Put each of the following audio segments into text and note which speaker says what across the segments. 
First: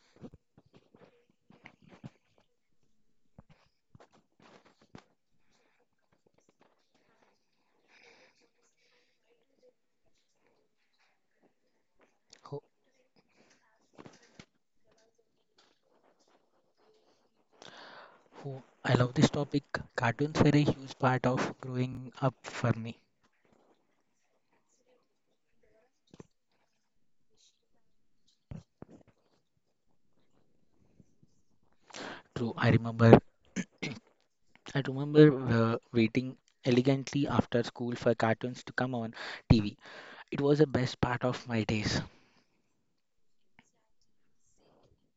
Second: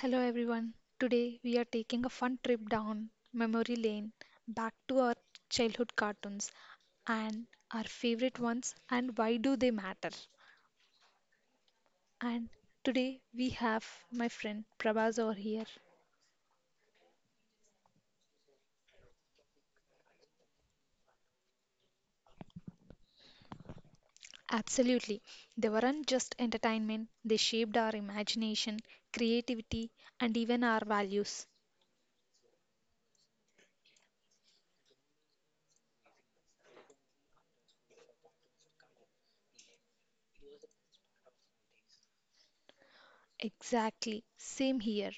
Speaker 1: Hello everyone. Today we are taking a fun trip down memory lane back to our childhood cartoons and our favorite ones and why do they matter. And
Speaker 2: Who,
Speaker 1: today we have my friend Prabhas over here.
Speaker 2: oh, I love this topic. Cartoons were a huge part of growing up for me.
Speaker 1: Absolutely. They weren't just entertainment, they shaped our imagination, creativity and even our values.
Speaker 2: True, I remember. I remember waiting elegantly after school for cartoons to come on TV. It was the best part of my days.
Speaker 1: Exactly, same here.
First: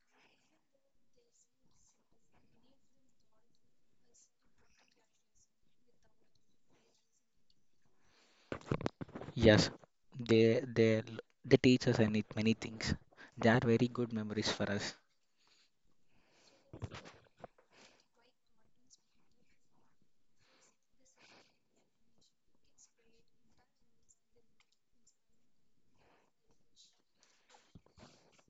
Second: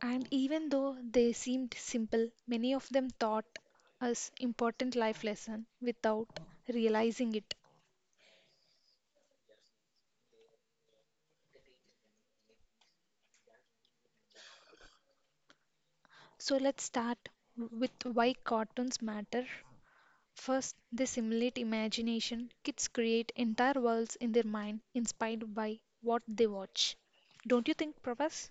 Speaker 1: And even though they seemed simple, many of them taught us important life lesson without realizing it.
Speaker 2: Yes, they they they teach us any, many things. They are very good memories for us.
Speaker 1: So let's start with why cartoons matter. First, they simulate imagination. Kids create entire worlds in their mind inspired by what they watch. Don't you think, Prabhas?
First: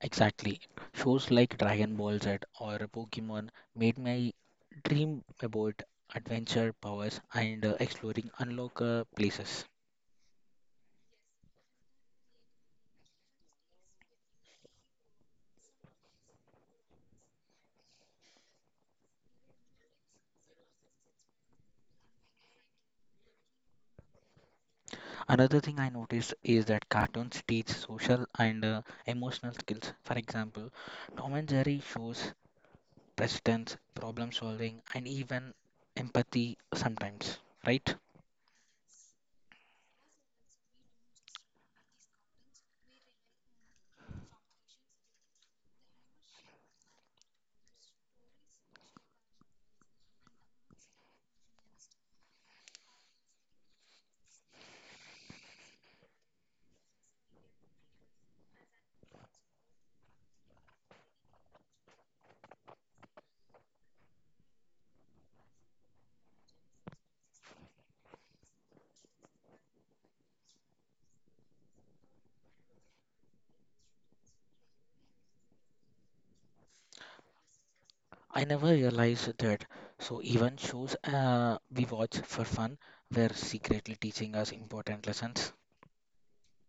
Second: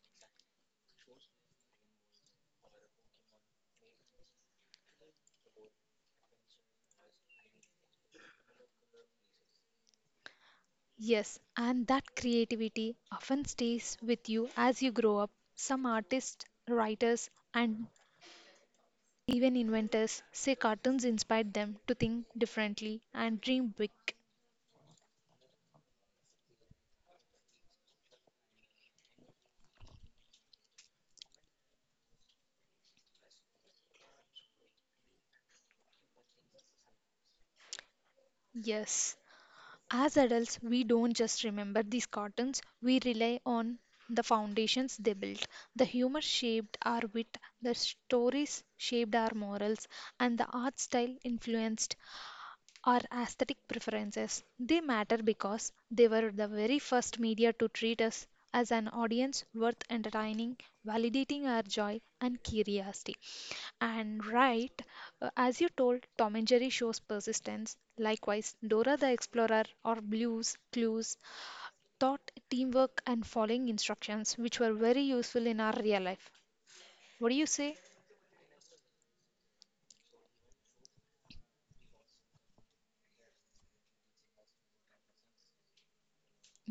Speaker 2: Exactly. Shows like Dragon Ball Z or Pokemon made my dream about adventure powers and exploring unlock places.
Speaker 1: Yes, and that creativity often stays with you as you grow up. Some artists, writers, and even inventors say cartoons inspired them to think differently and dream big.
Speaker 2: Another thing I notice is that cartoons teach social and emotional skills. For example, Tom and Jerry shows presence, problem solving, and even empathy sometimes, right?
Speaker 1: Yes, as adults, we don't just remember these cartoons, we rely on the foundations they built. The humor shaped our wit, the stories shaped our morals, and the art style influenced our aesthetic preferences. They matter because they were the very first media to treat us as an audience worth entertaining, validating our joy and curiosity. And right, as you told, Tom and Jerry shows persistence. Likewise, Dora the Explorer or Blues Clues taught teamwork and following instructions, which were very useful in our real life. What do you say?
Speaker 2: I never realized that. So, even shows we watch for fun were secretly teaching us important lessons.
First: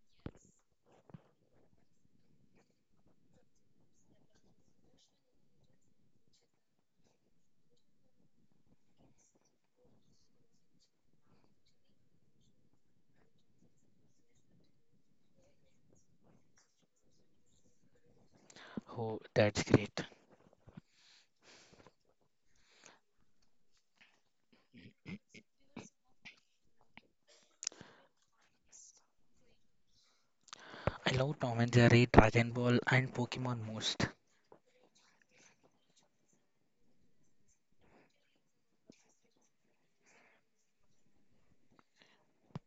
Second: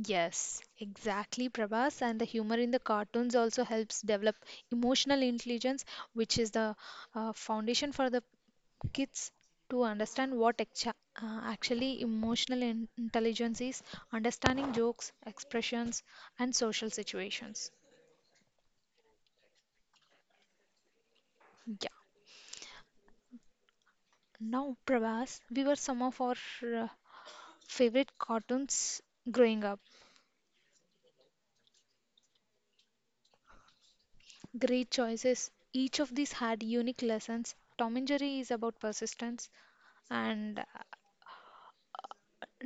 Speaker 1: Yes, exactly, Prabhas. And the humor in the cartoons also helps develop emotional intelligence, which is the foundation for the kids to understand what actually emotional intelligence is, understanding jokes, expressions, and social situations.
Speaker 2: Oh, that's great.
Speaker 1: Yeah. Now, Prabhas, we were some of our uh, favorite cartoons growing up.
Speaker 2: I love Tom and Jerry, Dragon Ball, and Pokemon most.
Speaker 1: Great choices. Each of these had unique lessons. Tom and Jerry is about persistence. And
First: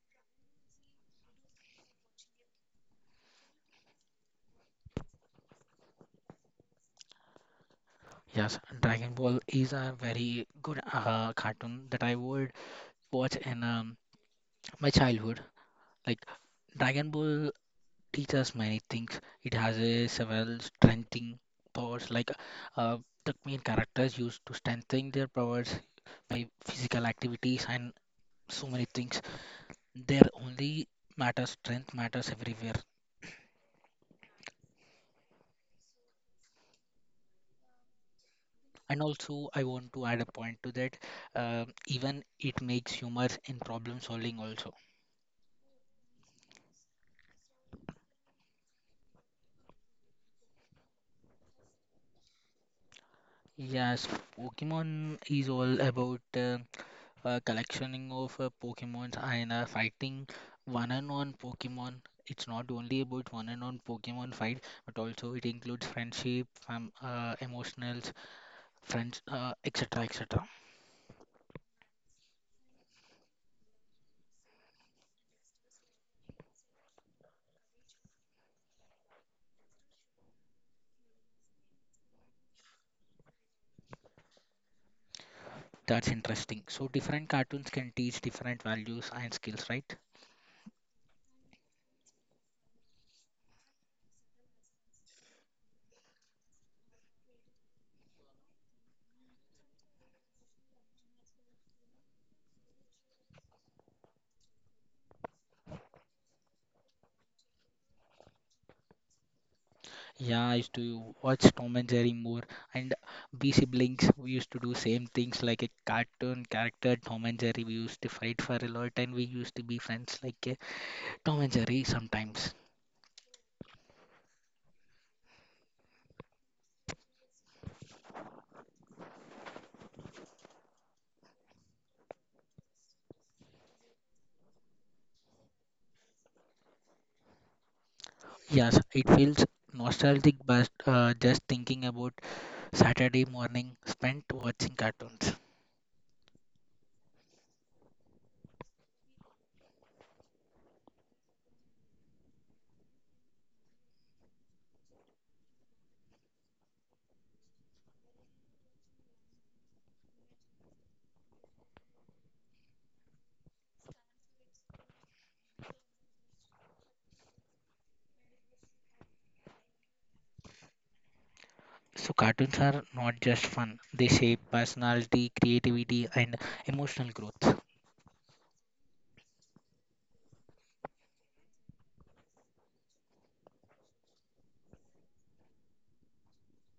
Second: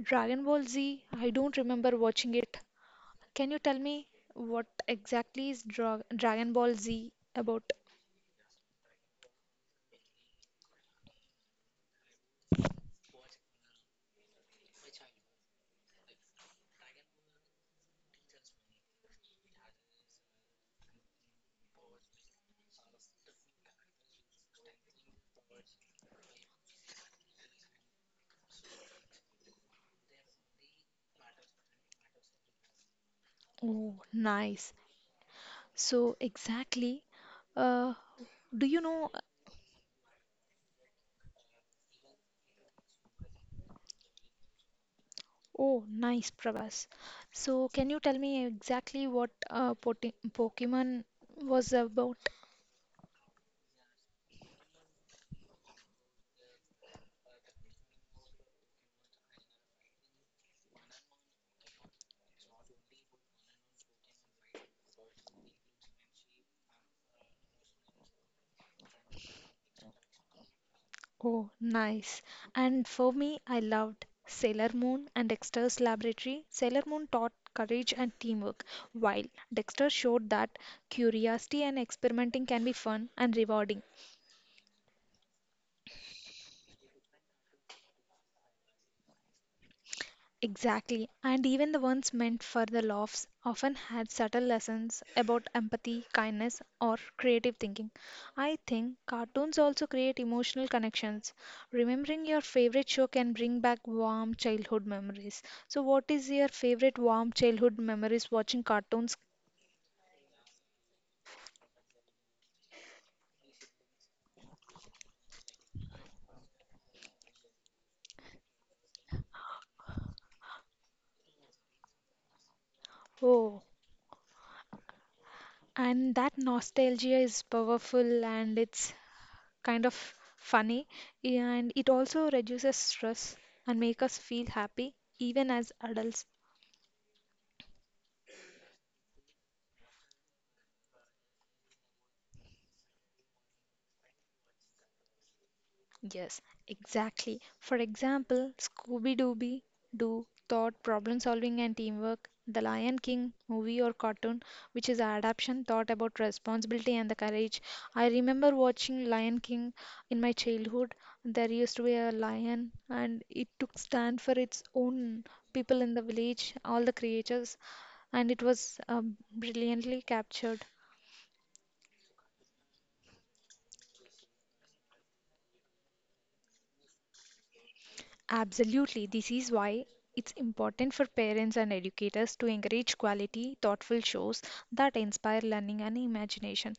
Speaker 1: Dragon Ball Z, I don't remember watching it. Can you tell me what exactly is Dragon Ball Z about?
Speaker 2: Yes, Dragon Ball is a very good cartoon that I would watch in my childhood. Like Dragon Ball teaches many things. It has a several strengthening powers. Like uh, the main characters used to strengthen their powers by physical activities and so many things. Their only matters strength matters everywhere.
Speaker 1: Oh, nice. So, exactly, uh, do you
Speaker 2: And
Speaker 1: know?
Speaker 2: also, I want to add a point to that. um Even it makes humor in problem solving also.
Speaker 1: Oh, nice, Prabhas. So, can you tell me exactly what Pokemon was about?
Speaker 2: Yes, Pokemon is all about collectioning of Pokemons and fighting one and one Pokemon. It's not only about one and one Pokemon fight, but also it includes friendship, fam emotionals, friends, etc., etc.
Speaker 1: Oh, nice. And for me, I loved Sailor Moon and Dexter's Laboratory. Sailor Moon taught courage and teamwork, while Dexter showed that curiosity and experimenting can be fun and rewarding.
Speaker 2: That's interesting. So different cartoons can teach different values and skills, right?
Speaker 1: Exactly. And even the ones meant for the laughs often had subtle lessons about empathy, kindness, or creative thinking. I think cartoons also create emotional connections. Remembering your favorite show can bring back warm childhood memories. So, what is your favorite warm childhood memories watching cartoons?
Speaker 2: Yeah, I used to watch Tom and Jerry more, and we siblings we used to do same things like a cartoon character Tom and Jerry. We used to fight for a lot, and we used to be friends like Tom and Jerry sometimes.
Speaker 1: Oh, and that nostalgia is powerful and it's kind of funny, and it also reduces stress and make us feel happy even as adults.
Speaker 2: Yes, it feels nostalgic, but just thinking about Saturday morning spent watching cartoons.
Speaker 1: Yes, exactly. For example, Scooby Dooby Doo taught problem solving and teamwork. The Lion King movie or cartoon, which is adaptation, thought about responsibility and the courage. I remember watching Lion King in my childhood. There used to be a lion, and it took stand for its own people in the village, all the creatures, and it was brilliantly captured.
Speaker 2: So cartoons are not just fun; they shape personality, creativity, and emotional growth.
Speaker 1: Absolutely. This is why it's important for parents and educators to encourage quality, thoughtful shows that inspire learning and imagination.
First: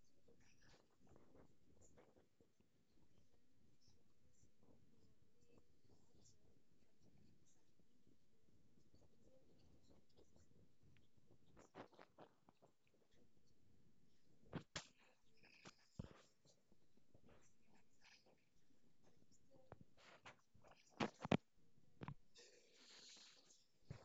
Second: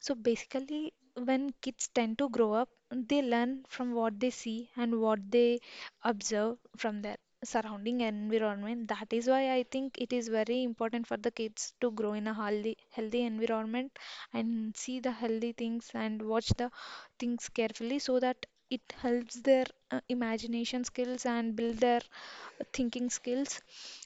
Speaker 1: So basically, when kids tend to grow up, they learn from what they see and what they observe from their surrounding environment. That is why I think it is very important for the kids to grow in a healthy, healthy environment and see the healthy things and watch the things carefully so that it helps their imagination skills and build their thinking skills.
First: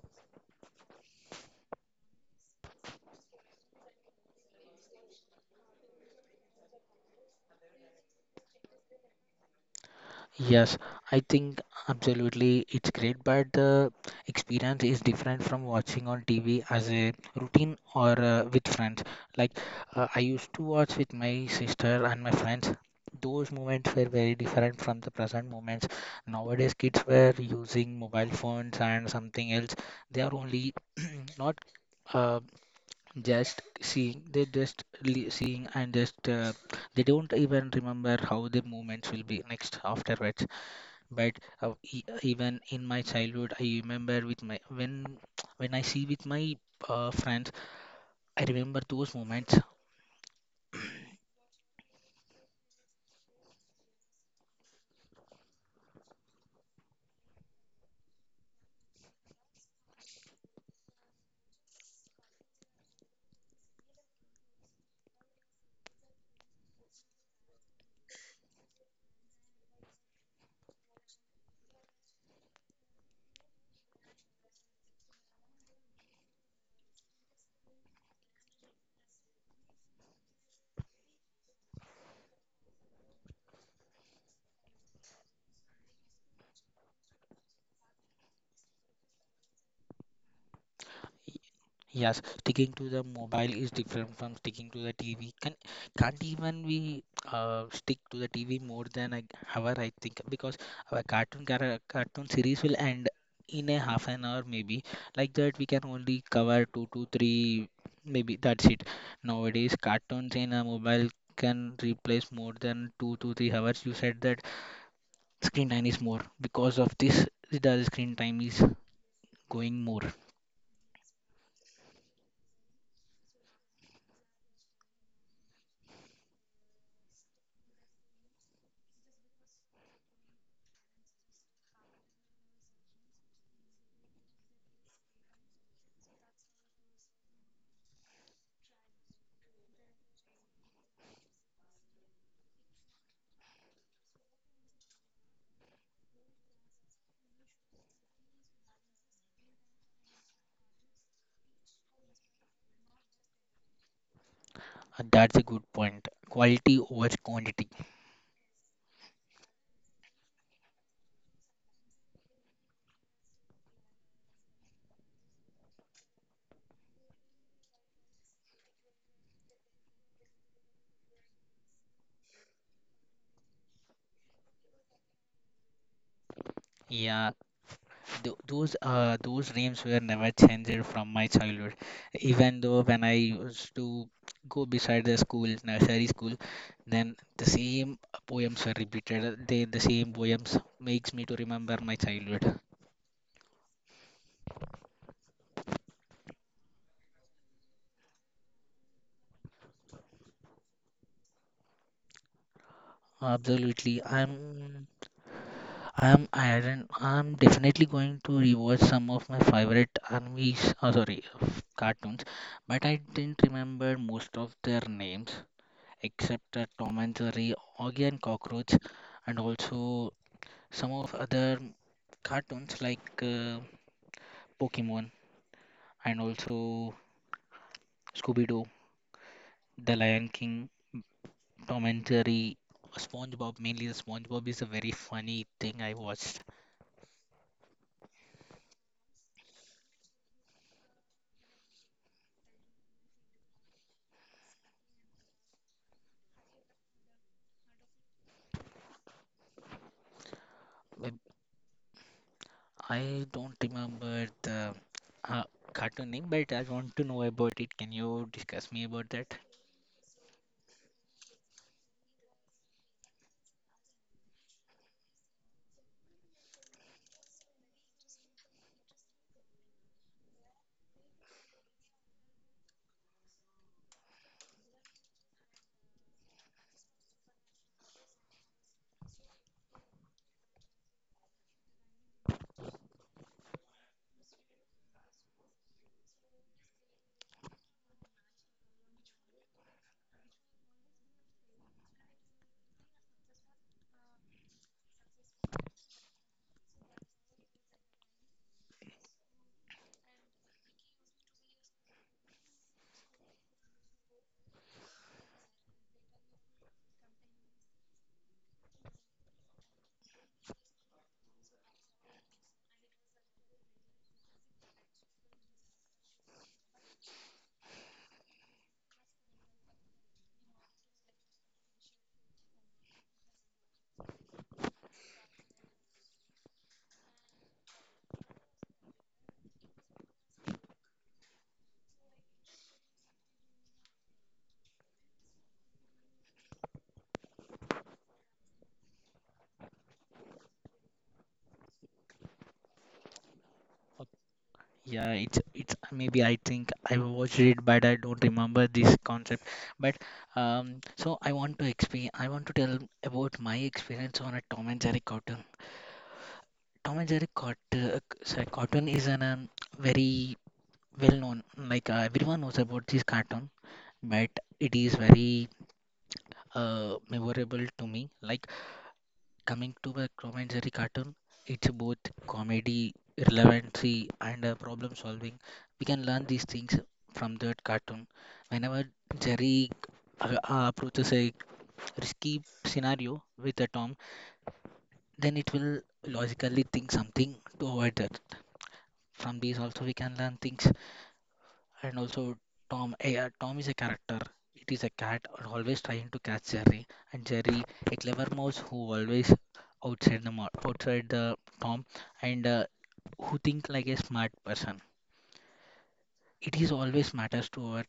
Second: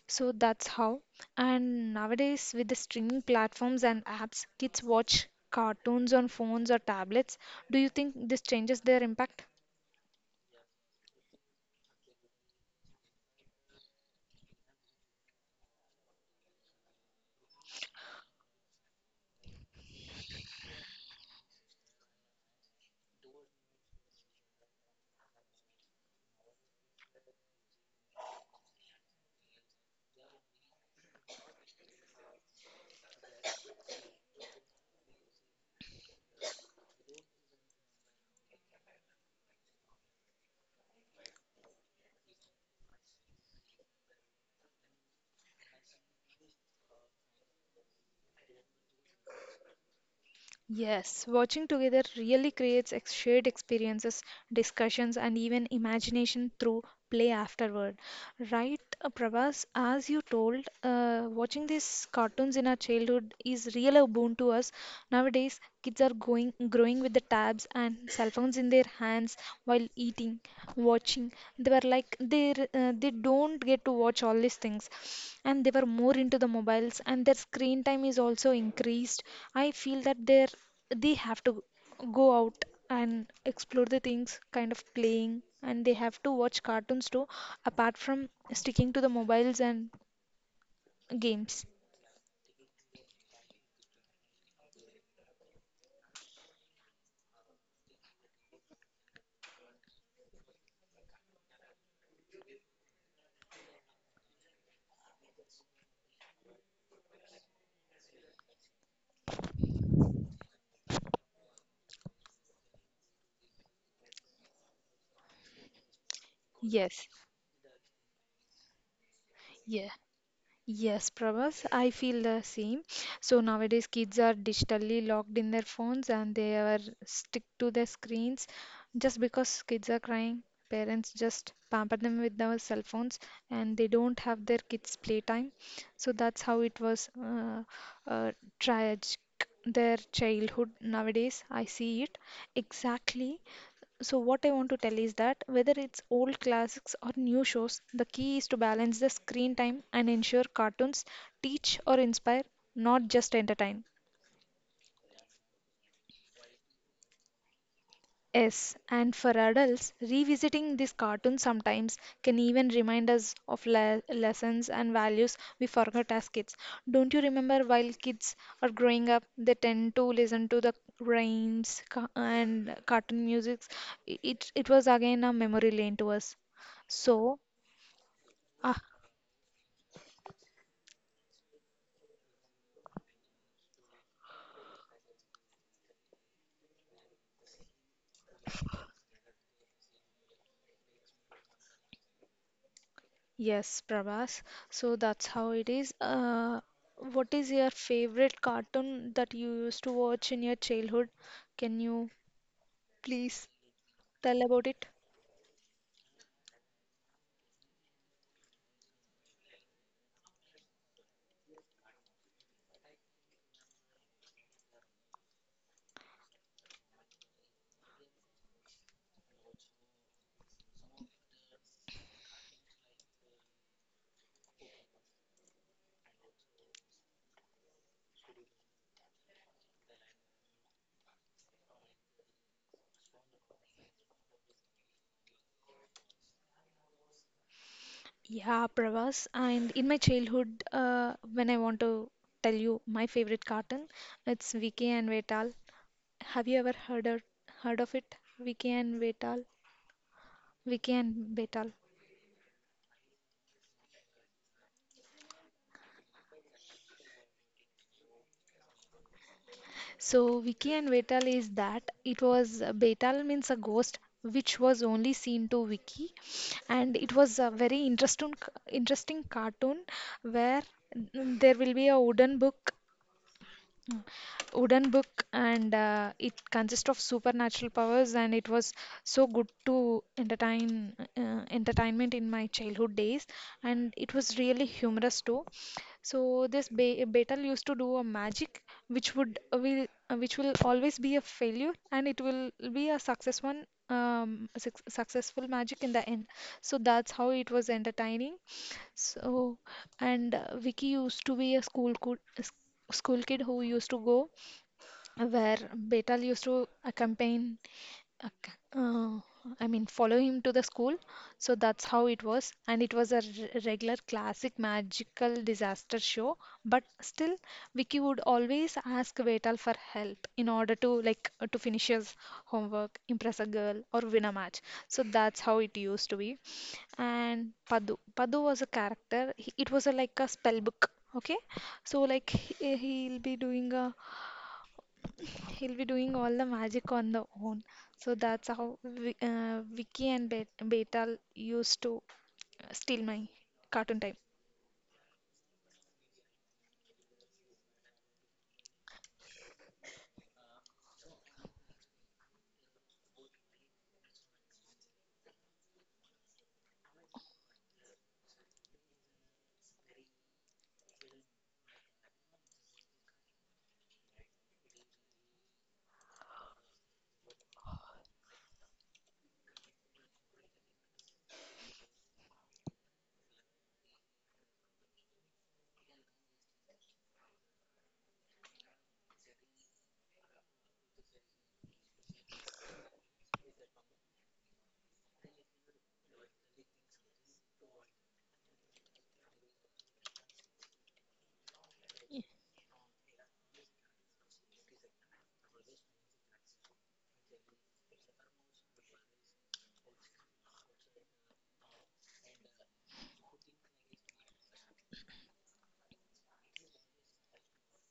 Speaker 1: So that's how. And nowadays, with the streaming platforms and apps, kids watch cartoons on phones or tablets. Do you think this changes their impact?
Speaker 2: Yes, I think absolutely it's great, but the experience is different from watching on TV as a routine or with friends. Like I used to watch with my sister and my friends. Those moments were very different from the present moments. Nowadays, kids were using mobile phones and something else. They are only not uh, just seeing. They seeing and just they don't even remember how the moments will be next afterwards, but even in my childhood, I remember with my, when I see with my friends, I remember those moments.
Speaker 1: Yes, watching together really creates shared experiences, discussions, and even imagination through play afterward. Right, Prabhas, as you told, watching these cartoons in our childhood is real a boon to us. Nowadays, kids are going growing with the tabs and cell phones in their hands while eating, watching. They were like they don't get to watch all these things, and they were more into the mobiles, and their screen time is also increased. I feel that they have to go out and explore the things kind of playing, and they have to watch cartoons too, apart from sticking to the mobiles and games.
Speaker 2: Yes, sticking to the mobile is different from sticking to the TV. Can't even we stick to the TV more than an hour, I think, because our cartoon series will end in a half an hour maybe. Like that, we can only cover two to three, maybe that's it. Nowadays, cartoons in a mobile can replace more than 2 to 3 hours. You said that screen time is more because of
Speaker 1: Yes,
Speaker 2: this, the screen time is going
Speaker 1: yeah.
Speaker 2: more.
Speaker 1: Yes, Prabhas, I feel the same. So nowadays, kids are digitally locked in their phones and they are stick to their screens. Just because kids are crying, parents just pamper them with their cell phones and they don't have their kids' playtime. So that's how it was uh, tragic, their childhood nowadays. I see it exactly. So, what I want to tell is that whether it's old classics or new shows, the key is to balance the screen time and ensure cartoons teach or inspire, not just entertain.
Speaker 2: That's a good point. Quality over quantity.
Speaker 1: Yes, and for adults, revisiting these cartoons sometimes can even remind us of lessons and values we forgot as kids. Don't you remember while kids are growing up, they tend to listen to the rhymes and cartoon music? It was again a memory lane to us.
Speaker 2: Yeah,
Speaker 1: So,
Speaker 2: th
Speaker 1: uh,
Speaker 2: those dreams were never changed from my childhood. Even though when I used to go beside the school, nursery school, then the same poems were repeated. The same poems makes me to remember my childhood.
Speaker 1: Yes, Prabhas. So that's how it is. What is your favorite cartoon that you used to watch in your childhood? Can you please
Speaker 2: Absolutely.
Speaker 1: tell about it?
Speaker 2: I don't, I'm definitely going to rewatch some of my favorite animes, oh, sorry, cartoons, but I didn't remember most of their names. Except Tom and Jerry, Augie and Cockroach, and also some of other cartoons like Pokemon and also Scooby Doo, The Lion King, Tom and Jerry, SpongeBob. Mainly, the SpongeBob is a very funny thing I watched.
Speaker 1: Yeah, Pravas. And in my childhood, when I want to tell you my favorite cartoon, it's Vicky and Vetal. Have you ever heard of it? Vicky and Vetal. Vicky
Speaker 2: Um,
Speaker 1: and Vetal.
Speaker 2: I don't remember the uh, cartoon name, but I want to know about it. Can you discuss me about that?
Speaker 1: So Vicky and Vetal is that it was Betal means a ghost which was only seen to Vicky, and it was a very interesting cartoon where there will be a wooden book Mm. wooden book, and it consists of supernatural powers, and it was so good to entertainment in my childhood days, and it was really humorous too. So this betel used to do a magic which would will which will always be a failure, and it will be a success one, successful magic in the end. So that's how it was entertaining. So, and Vicky used to be a school kid who used to go where Betal used to accompany. Okay. I mean, follow him to the school. So that's how it was. And it was a regular classic magical disaster show. But still, Vicky would always ask Vetal for help in order to, like, to finish his homework, impress a girl, or win a match. So that's how it used to be. And Padu was a character. It was like a spell book. Okay, so like he'll be doing all the magic on the own. So that's how Vicky and Betal used to steal my cartoon time.
Speaker 2: Yeah, it's maybe I think I watched it, but I don't remember this concept. But so I want to explain. I want to tell about my experience on a Tom and Jerry cartoon. Tom and Jerry cartoon is an very well known. Like everyone knows about this cartoon, but it is very memorable to me. Like coming to a commentary cartoon, it's both comedy, relevancy, and problem solving. We can learn these things from that cartoon. Whenever Jerry approaches a risky scenario with a Tom, then it will logically think something to avoid that. From these also we can learn things. And also Tom, yeah, Tom is a character. It is a cat and always trying to catch Jerry, and Jerry, a clever mouse who always outside the Tom, and who think like a smart person. It is always matters to our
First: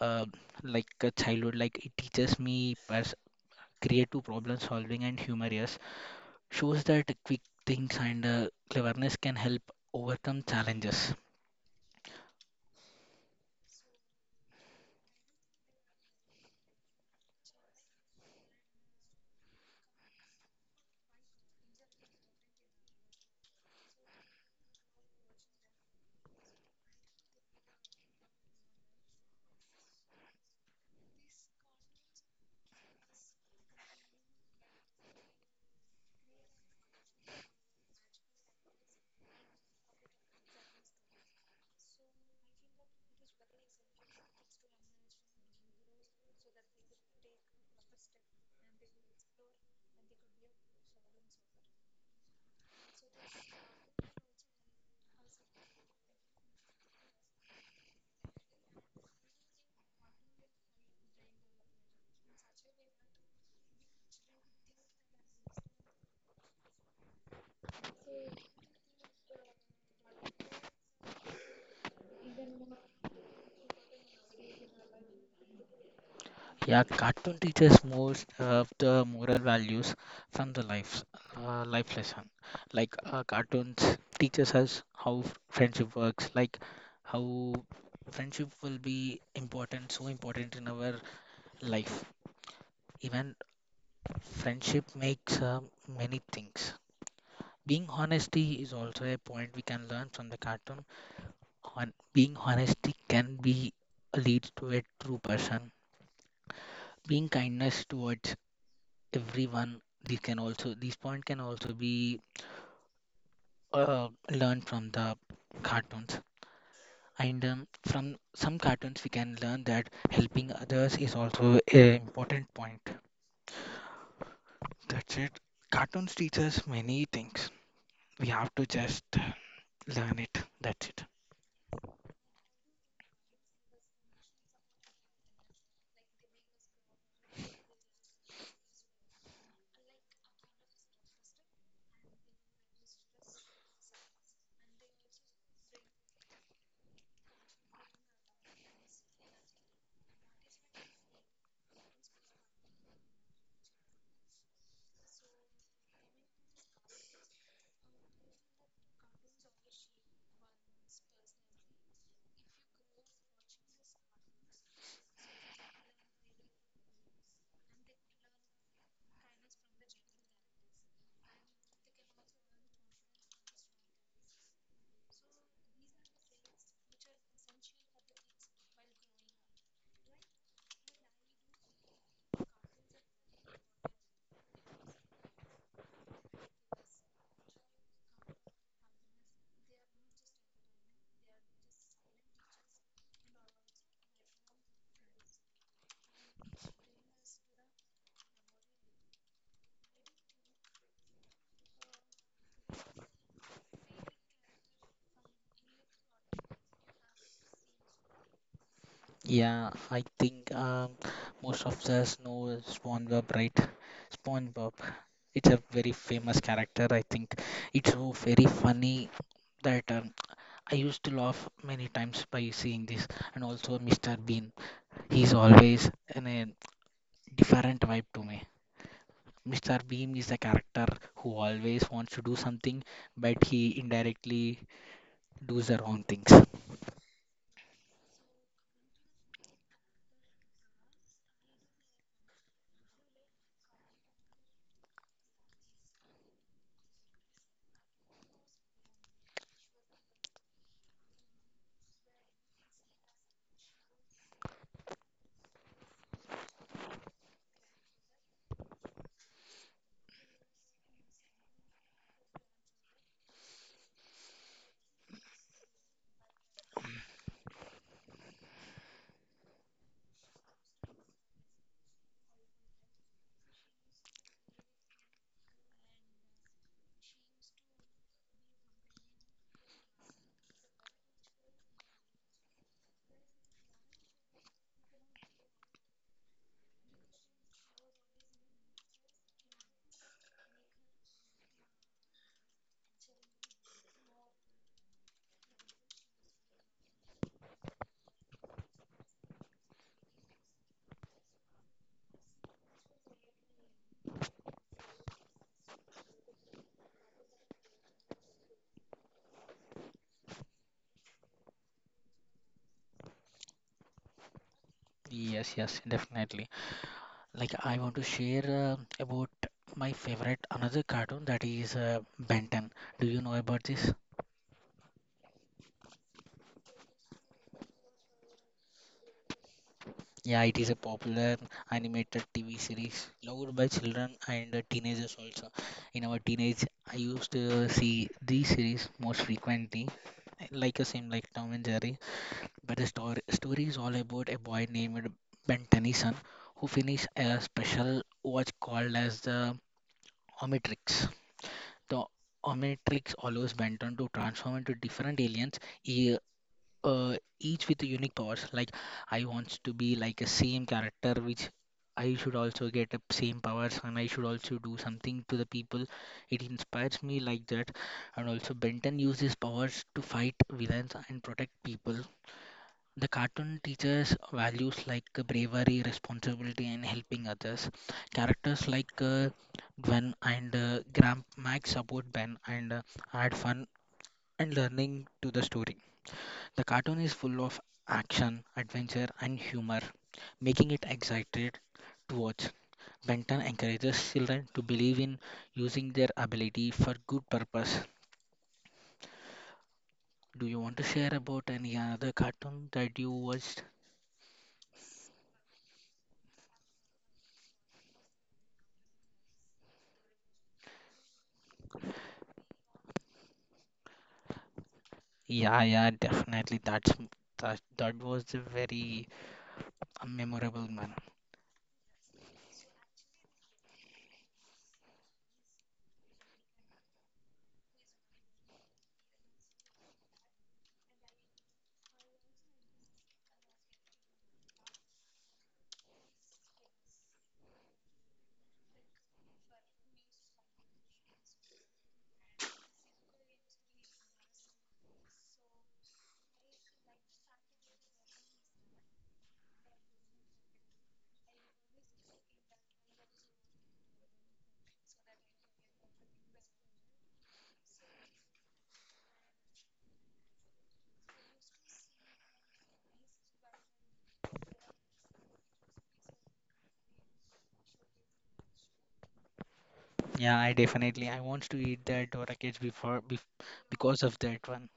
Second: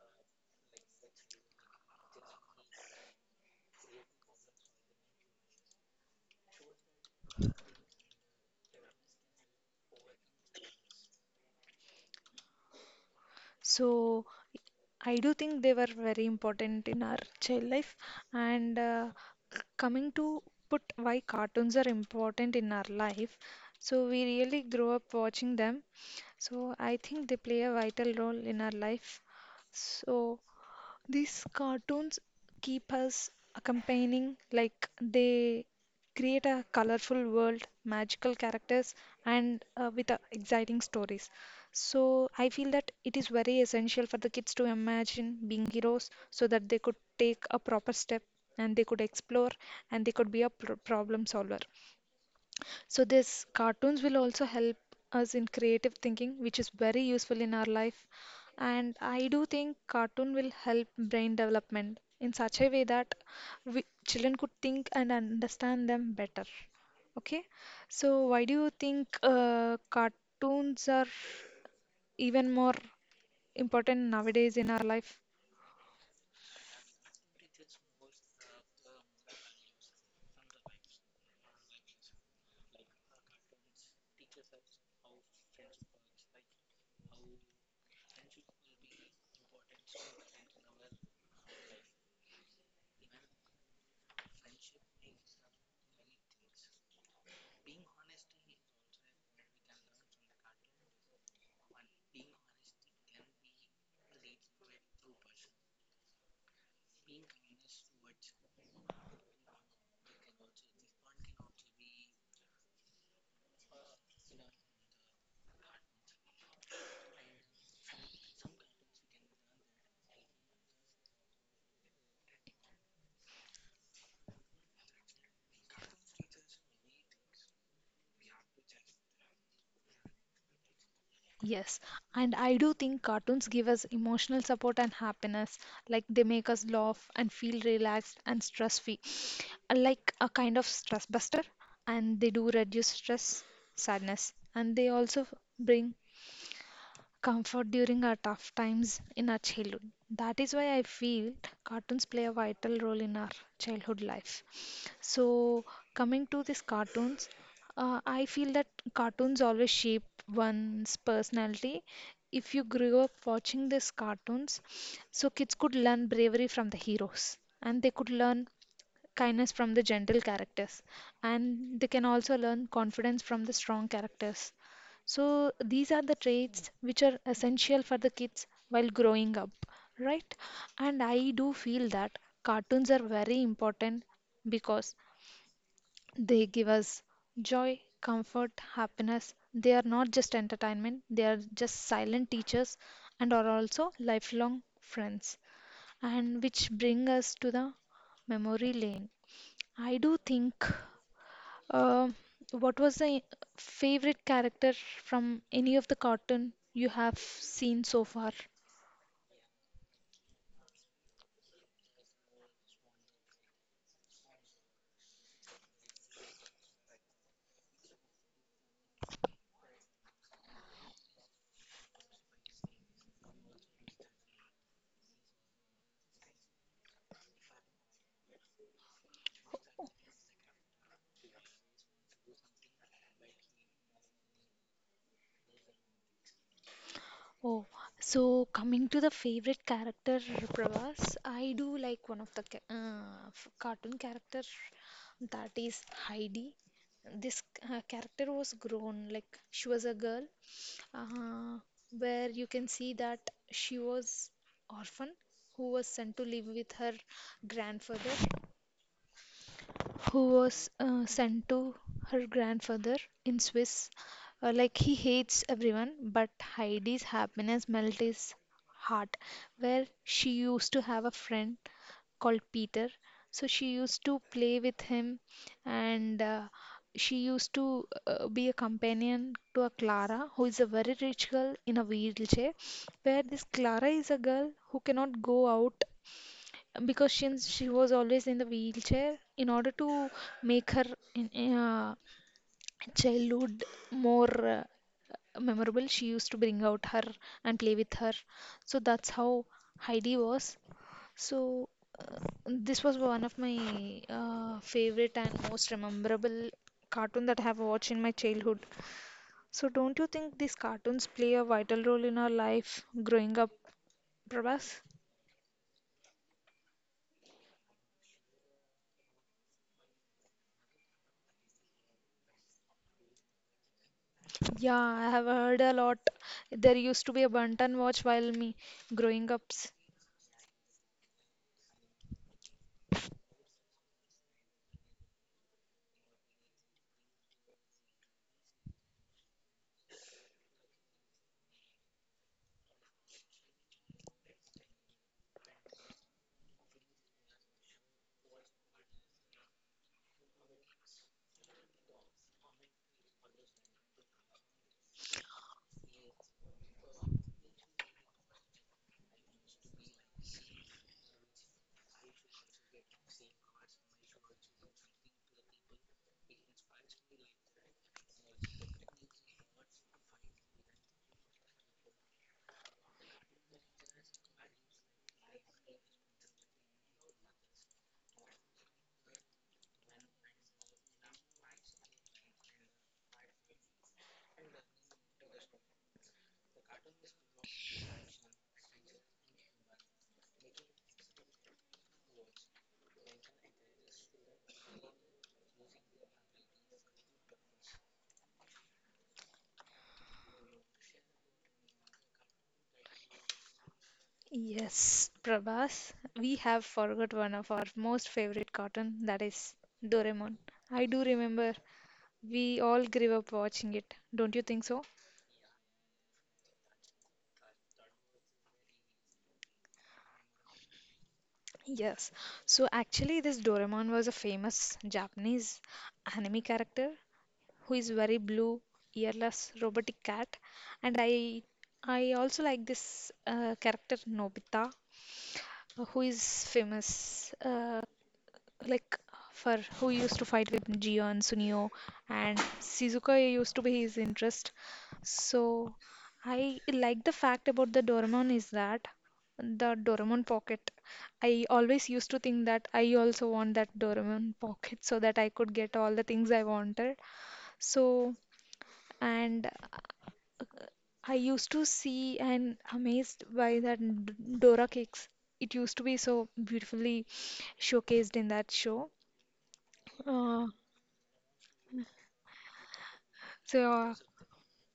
Speaker 2: uh, like a childhood. Like it teaches me creative problem solving and humor. Yes, shows that quick things and cleverness can help overcome challenges.
Speaker 1: So I do think they were very important in our child life. And coming to put why cartoons are important in our life, so we really grow up watching them. So I think they play a vital role in our life. So these cartoons keep us accompanying, like they create a colorful world, magical characters, and with exciting stories. So I feel that it is very essential for the kids to imagine being heroes so that they could take a proper step, and they could explore, and they could be a problem solver. So this cartoons will also help us in creative thinking, which is very useful in our life. And I do think cartoon will help brain development in such a way that we, children could think and understand them better. Okay, so why do you think cartoons are even more important nowadays in our life?
Speaker 2: Yeah, cartoon teaches most of the moral values from the life life lesson. Like cartoons teaches us how friendship works, like how friendship will be important, so important in our life. Even friendship makes many things. Being honesty is also a point we can learn from the cartoon. On being honesty can be leads to a true person. Being kindness towards everyone, these can also, these point can also be learned from the cartoons. And from some cartoons we can learn that helping others is also a important point. That's it. Cartoons teach us many things. We have to just learn it. That's it.
Speaker 1: Yes, and I do think cartoons give us emotional support and happiness. Like they make us laugh and feel relaxed and stress free, like a kind of stress buster, and they do reduce stress sadness, and they also bring comfort during our tough times in our childhood. That is why I feel cartoons play a vital role in our childhood life. So coming to these cartoons, I feel that cartoons always shape one's personality. If you grew up watching these cartoons, so kids could learn bravery from the heroes, and they could learn kindness from the gentle characters, and they can also learn confidence from the strong characters. So these are the traits which are essential for the kids while growing up, right? And I do feel that cartoons are very important, because they give us joy, comfort, happiness. They are not just entertainment, they are just silent teachers, and are also lifelong friends, and which bring us to the memory lane, I do think. Uh, what was the favorite character from any of the cartoon you have seen so far?
Speaker 2: Yeah, I think most of us know SpongeBob, right? spongebob It's a very famous character, I think. It's so very funny that I used to laugh many times by seeing this, and also Mr. Bean. He's always in a different vibe to me. Mr. Bean is a character who always wants to do something, but he indirectly does the wrong things.
Speaker 1: Oh, so coming to the favorite character, Pravas, I do like one of the cartoon character that is Heidi. This character was grown like she was a girl, uh, where you can see that she was orphan who was sent to live with her grandfather who was sent to her grandfather in Swiss. Like he hates everyone, but Heidi's happiness melted his heart. Where she used to have a friend called Peter, so she used to play with him, and she used to be a companion to a Clara, who is a very rich girl in a wheelchair. Where this Clara is a girl who cannot go out because she was always in the wheelchair in order to make her in childhood more memorable, she used to bring out her and play with her. So that's how Heidi was. So uh, this was one of my favorite and most memorable cartoon that I have watched in my childhood. So don't you think these cartoons play a vital role in our life growing up, Prabhas?
Speaker 2: Yes, yes, definitely. Like I want to share about my favorite another cartoon that is Ben 10. Do you know about this?
Speaker 1: Yeah, I have heard a lot. There used to be a Bantan watch while me growing ups.
Speaker 2: Yeah, it is a popular animated TV series loved by children and teenagers also. In our teenage, I used to see these series most frequently, like a same like Tom and Jerry. But the story is all about a boy named Ben Tennyson who finished a special watch called as the Omnitrix. The Omnitrix allows Benton to transform into different aliens, each with unique powers. Like I wants to be like a same character, which I should also get up same powers, and I should also do something to the people. It inspires me like that. And also Benton uses his powers to fight villains and protect people. The cartoon teaches values like bravery, responsibility, and helping others. Characters like Gwen and Graham Max support Ben and add fun and learning to the story. The cartoon is full of action, adventure, and humor, making it exciting to watch. Benton encourages children to believe in using their ability for good purpose. Do you want to share about any other cartoon that you watched?
Speaker 1: Yes, Prabhas, we have forgot one of our most favorite cartoon, that is Doraemon. I do remember we all grew up watching it. Don't you think so?
Speaker 2: Yeah, yeah, definitely. That's that was a very memorable one.
Speaker 1: Yes. So actually this Doraemon was a famous Japanese anime character who is very blue, earless, robotic cat, and I also like this character Nobita, who is famous like for who used to fight with Gion, Sunio, and Shizuka used to be his interest. So I like the fact about the Doraemon is that the Doraemon pocket. I always used to think that I also want that Doraemon pocket so that I could get all the things I wanted. So and I used to see and amazed by that Dora cakes. It used to be so beautifully showcased in that show.
Speaker 2: Yeah,
Speaker 1: Uh,
Speaker 2: I definitely I want to eat that or a before bef
Speaker 1: so, uh,
Speaker 2: because of that one.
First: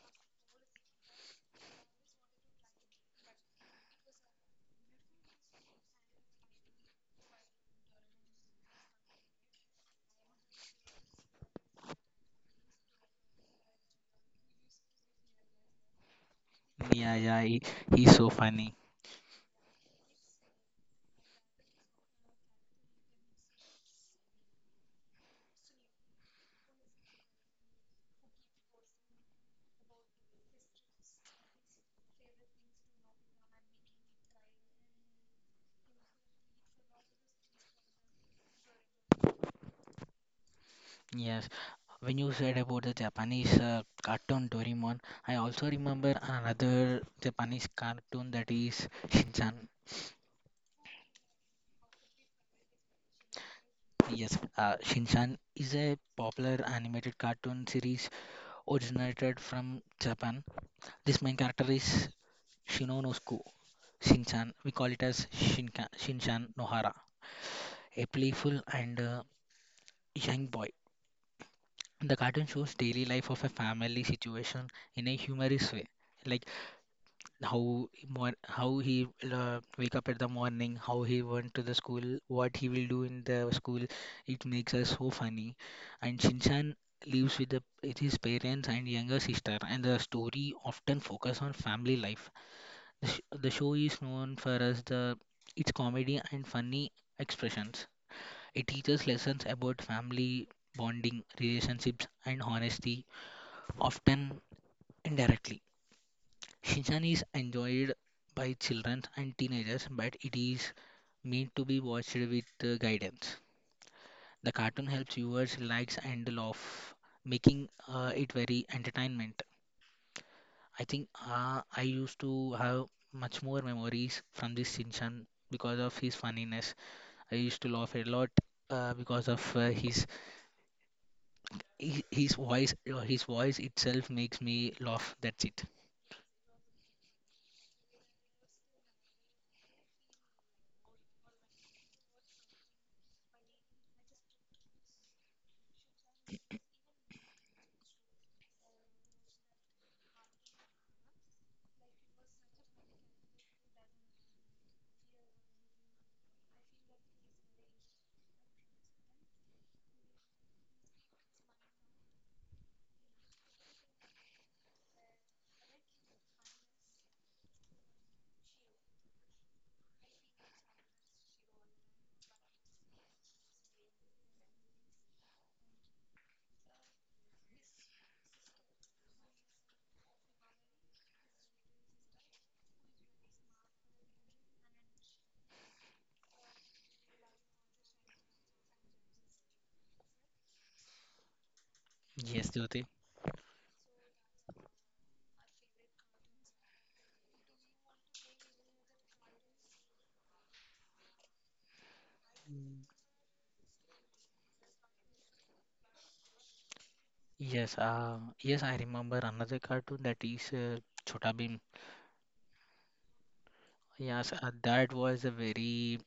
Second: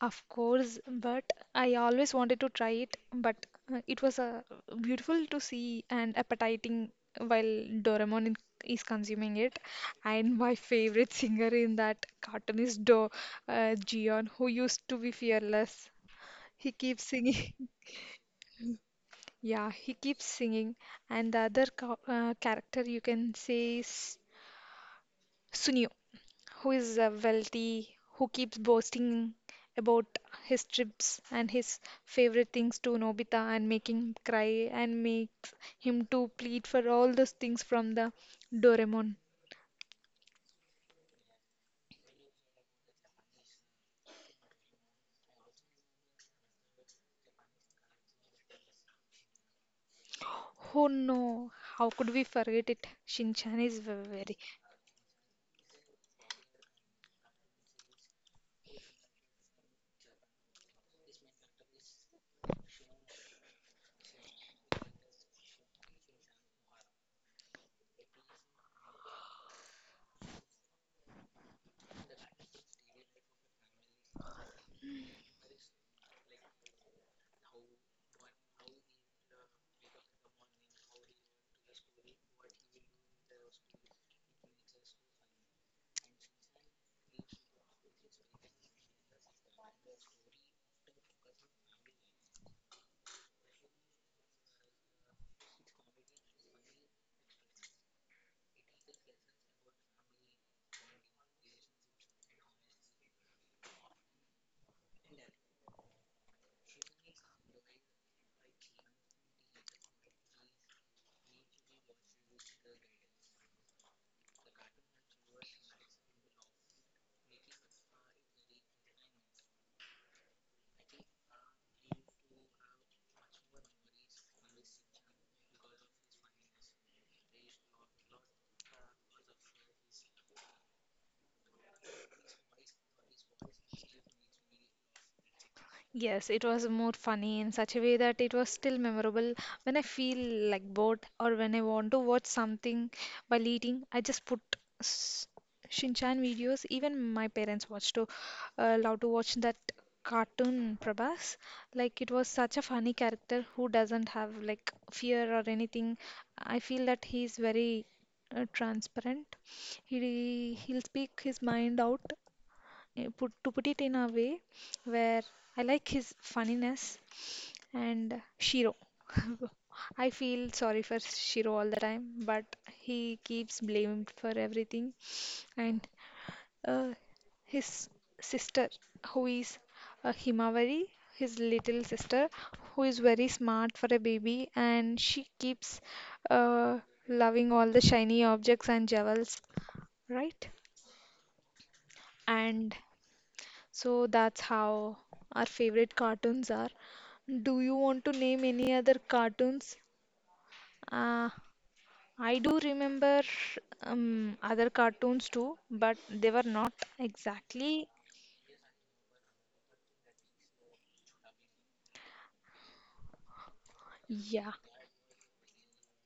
Speaker 1: of course, but I always wanted to try it. But it was beautiful to see and appetizing while Doraemon is consuming it. And my favorite singer in that cartoon is Do Gion, who used to be fearless. He keeps
Speaker 2: Yeah, yeah,
Speaker 1: singing.
Speaker 2: he's so funny.
Speaker 1: Yeah, he keeps singing, and the other character you can say is Sunio, who is wealthy, who keeps boasting about his trips and his favorite things to Nobita and making him cry and makes him to plead for all those things from the Doraemon.
Speaker 2: Yes, when you said about the Japanese cartoon Doraemon, I also remember another Japanese cartoon that is Shinchan.
Speaker 1: Oh no, how could we forget it? Shinchan is
Speaker 2: Yes,
Speaker 1: very.
Speaker 2: Shinchan is a popular animated cartoon series originated from Japan. This main character is Shinonosuke Shinchan. We call it as Shinka, Shinchan Nohara, a playful and young boy. The cartoon shows daily life of a family situation in a humorous way. Like how he wake up at the morning, how he went to the school, what he will do in the school. It makes us so funny. And Shinchan lives with the, with his parents and younger sister, and the story often focus on family life. The, sh the show is known for us the its comedy and funny expressions. It teaches lessons about family bonding, relationships, and honesty, often indirectly. Shinchan is enjoyed by children and teenagers, but it is meant to be watched with guidance. The cartoon helps viewers relax and laugh, making it very entertainment. I think I used to have much more memories from this Shinchan because of his funniness. I used to laugh a lot because of his voice. His voice itself makes me laugh. That's it.
Speaker 1: Yes, it was more funny in such a way that it was still memorable. When I feel like bored or when I want to watch something while eating, I just put s- Shinchan videos. Even my parents watched to love to watch that cartoon, Prabhas. Like it was such a funny character who doesn't have like fear or anything. I feel that he's very transparent. He he'll speak his mind out, put to put it in a way where I like his funniness and Shiro. I feel sorry for Shiro all the time, but he keeps blamed for everything. And uh, his sister, who is a Himawari, his little sister, who is very smart for a baby, and she keeps uh, loving all the shiny objects and jewels, right?
Speaker 2: Yes,
Speaker 1: And
Speaker 2: Jyoti.
Speaker 1: so that's how our favorite cartoons are. Do you want to name any other cartoons? Uh, I do remember other cartoons too, but they were not
Speaker 2: Yes,
Speaker 1: exactly.
Speaker 2: yes, I remember another cartoon that is Chhota Bheem. Yes,
Speaker 1: Yeah.
Speaker 2: that was a very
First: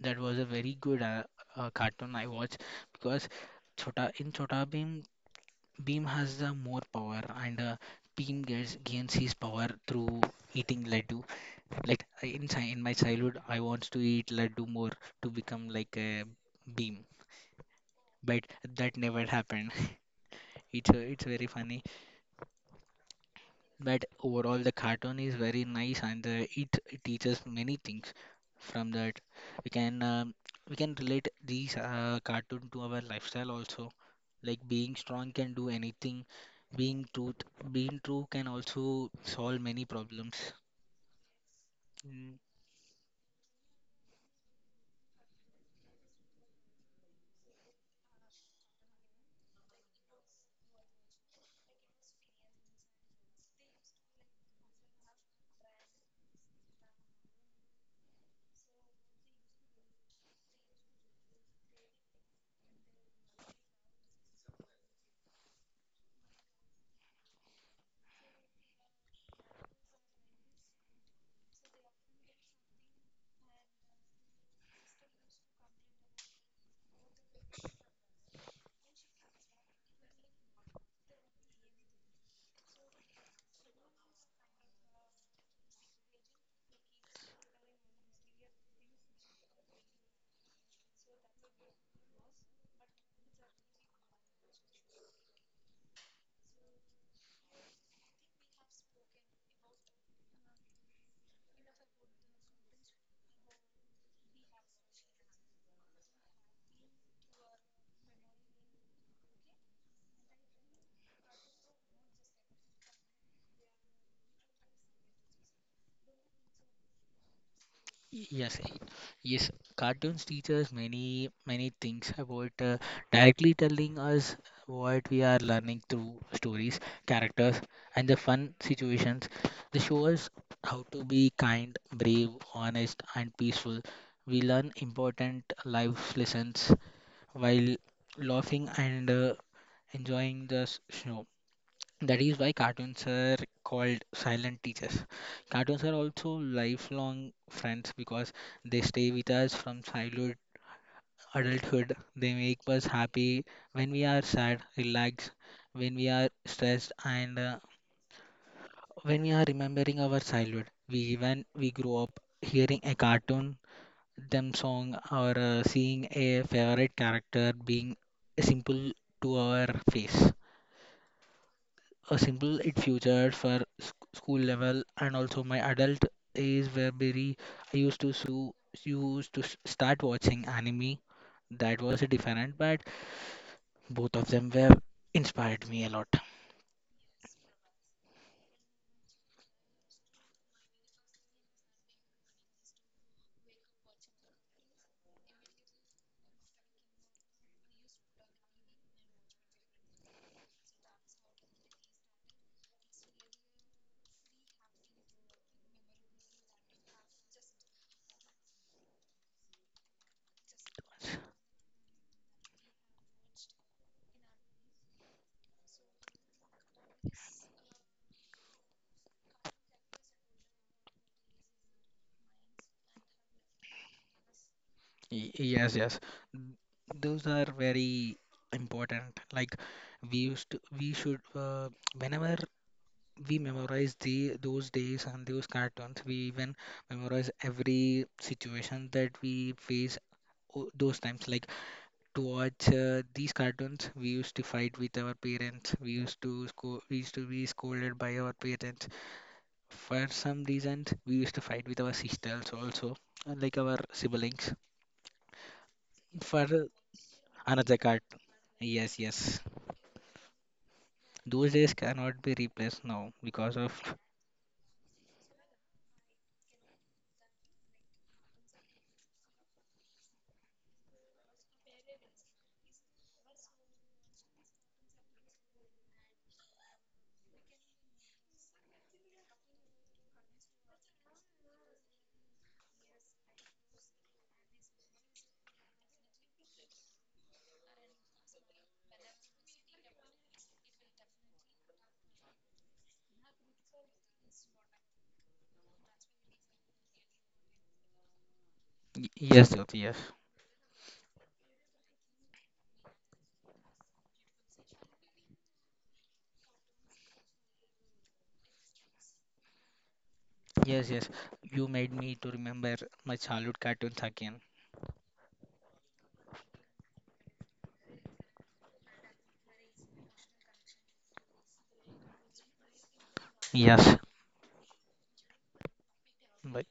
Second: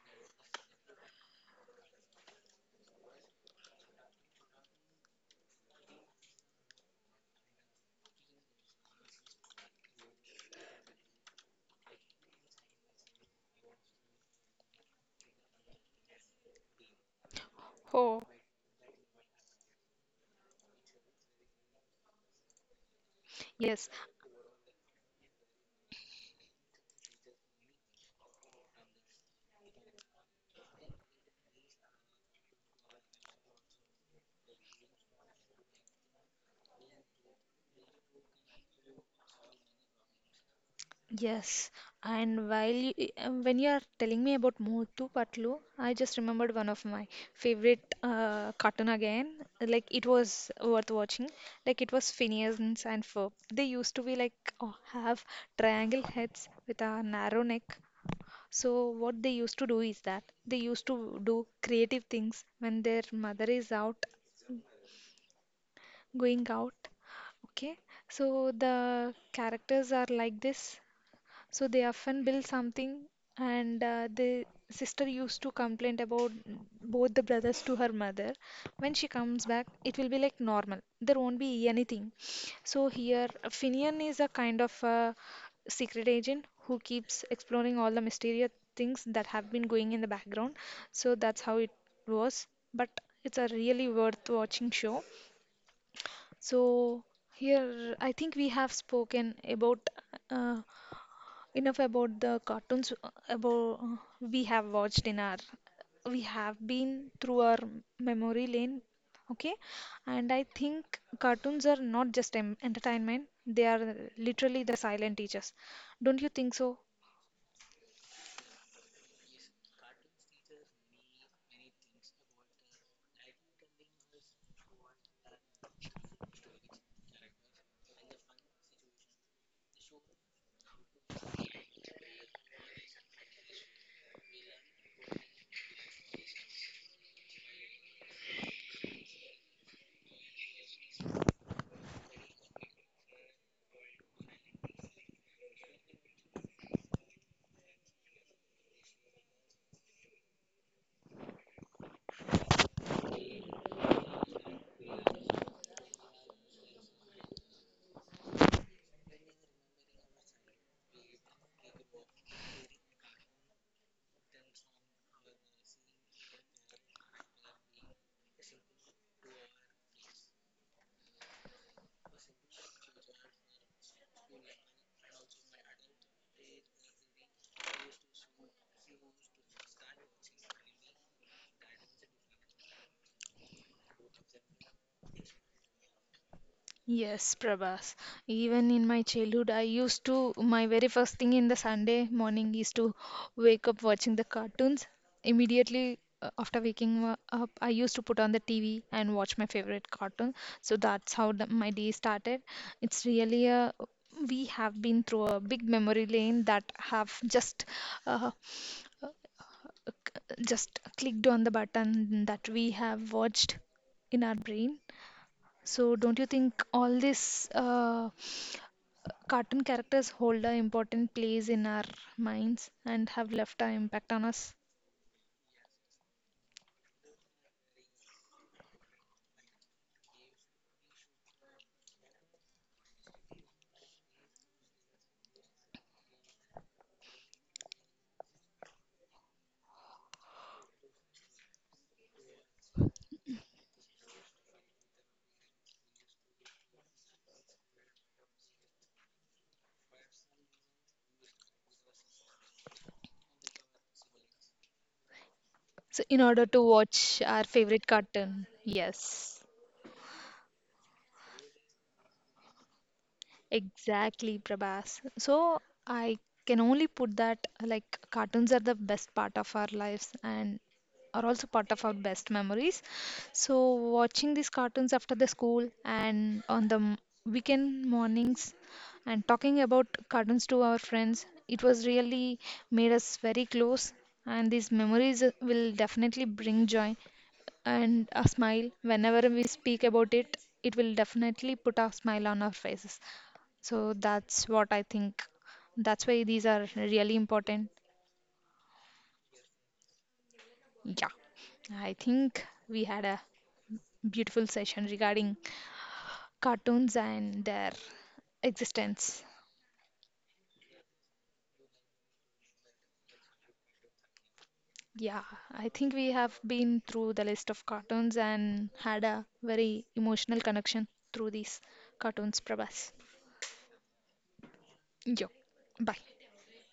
Speaker 2: that was a very good cartoon I watched because Chhota in Chhota Bheem, Bheem has the more power and Bheem gets gains his power through eating laddu. Like in my childhood, I wants to eat laddu more to become like a Bheem,
Speaker 1: Oh,
Speaker 2: but that never happened. It's very funny.
Speaker 1: yes.
Speaker 2: But overall, the cartoon is very nice, and it teaches many things from that. We can um, we can relate these cartoon to our lifestyle also. Like being strong can do anything. Being truth, being true can also solve many problems.
Speaker 1: Yes,
Speaker 2: Mm.
Speaker 1: and while when you are telling me about Motu Patlu, I just remembered one of my favorite cartoon again. Like it was worth watching. Like it was Phineas and Ferb. They used to be like, oh, have triangle heads with a narrow neck. So what they used to do is that they used to do creative things when their mother is out, going out. Okay, so the characters are like this. So they often build something, and the sister used to complain about both the brothers to her mother. When she comes back, it will be like normal. There won't be anything. So here, Finian is a kind of a secret agent who keeps exploring all the mysterious things that have been going in the background. So that's how it was. But it's a really worth watching show. So here, I think we have spoken about uh, enough about the cartoons about we have watched in our, we have been through our memory lane, okay? And I think cartoons are not just em entertainment, they are literally the silent teachers. Don't you think so?
Speaker 2: Yes, yes. Cartoons teach us many, many things about directly telling us what we are learning through stories, characters, and the fun situations. They show us how to be kind, brave, honest, and peaceful. We learn important life lessons while laughing and enjoying the show. That is why cartoons are called silent teachers. Cartoons are also lifelong friends because they stay with us from childhood, adulthood. They make us happy when we are sad, relaxed, when we are stressed, and when we are remembering our childhood. We grow up hearing a cartoon, them song, or seeing a favorite character being simple to our face. A simple it future for school level and also my adult is where very I used to so used to start watching anime that was different but both of them were inspired me a lot.
Speaker 1: Yes, Prabhas. Even in my childhood, I used to, my very first thing in the Sunday morning is to wake up watching the cartoons. Immediately after waking up, I used to put on the TV and watch my favorite cartoon. So that's how the, my day started. It's really a, we have been through a big memory lane that have uh, just clicked on the button that we have watched in our brain. So don't you think all these cartoon characters hold an important place in our minds and have left an impact on us?
Speaker 2: Yes, yes. Those are very important like we used to we should whenever we memorize the those days and those cartoons. We even memorize every situation that we face those times. Like to watch these cartoons, we used to fight with our parents. We used to be scolded by our parents. For some reasons, we used to fight with our sisters also, and like our siblings.
Speaker 1: So in order to
Speaker 2: For
Speaker 1: watch our
Speaker 2: another
Speaker 1: favorite
Speaker 2: cartoon,
Speaker 1: cartoon,
Speaker 2: yes, yes.
Speaker 1: yes.
Speaker 2: Those days cannot be replaced now because of
Speaker 1: Exactly, Prabhas. So I can only put that like cartoons are the best part of our lives and are also part of our best memories. So watching these cartoons after the school and on the weekend mornings and talking about cartoons to our friends, it was really made us very close, and these memories will definitely bring joy and a smile. Whenever we speak about it, it will definitely put a smile on our faces. So that's what I think. That's why these are really important.
Speaker 2: yes, Jyoti, yes.
Speaker 1: Yeah, I think we had a beautiful session regarding cartoons and their existence.
Speaker 2: Yes, yes. You made me to remember my childhood cartoons again.
Speaker 1: Yeah, I think we have been through the list of cartoons and had a very emotional connection through these cartoons, Prabhas.
Speaker 2: Yes.
Speaker 1: Yo, bye.
Speaker 2: Bye.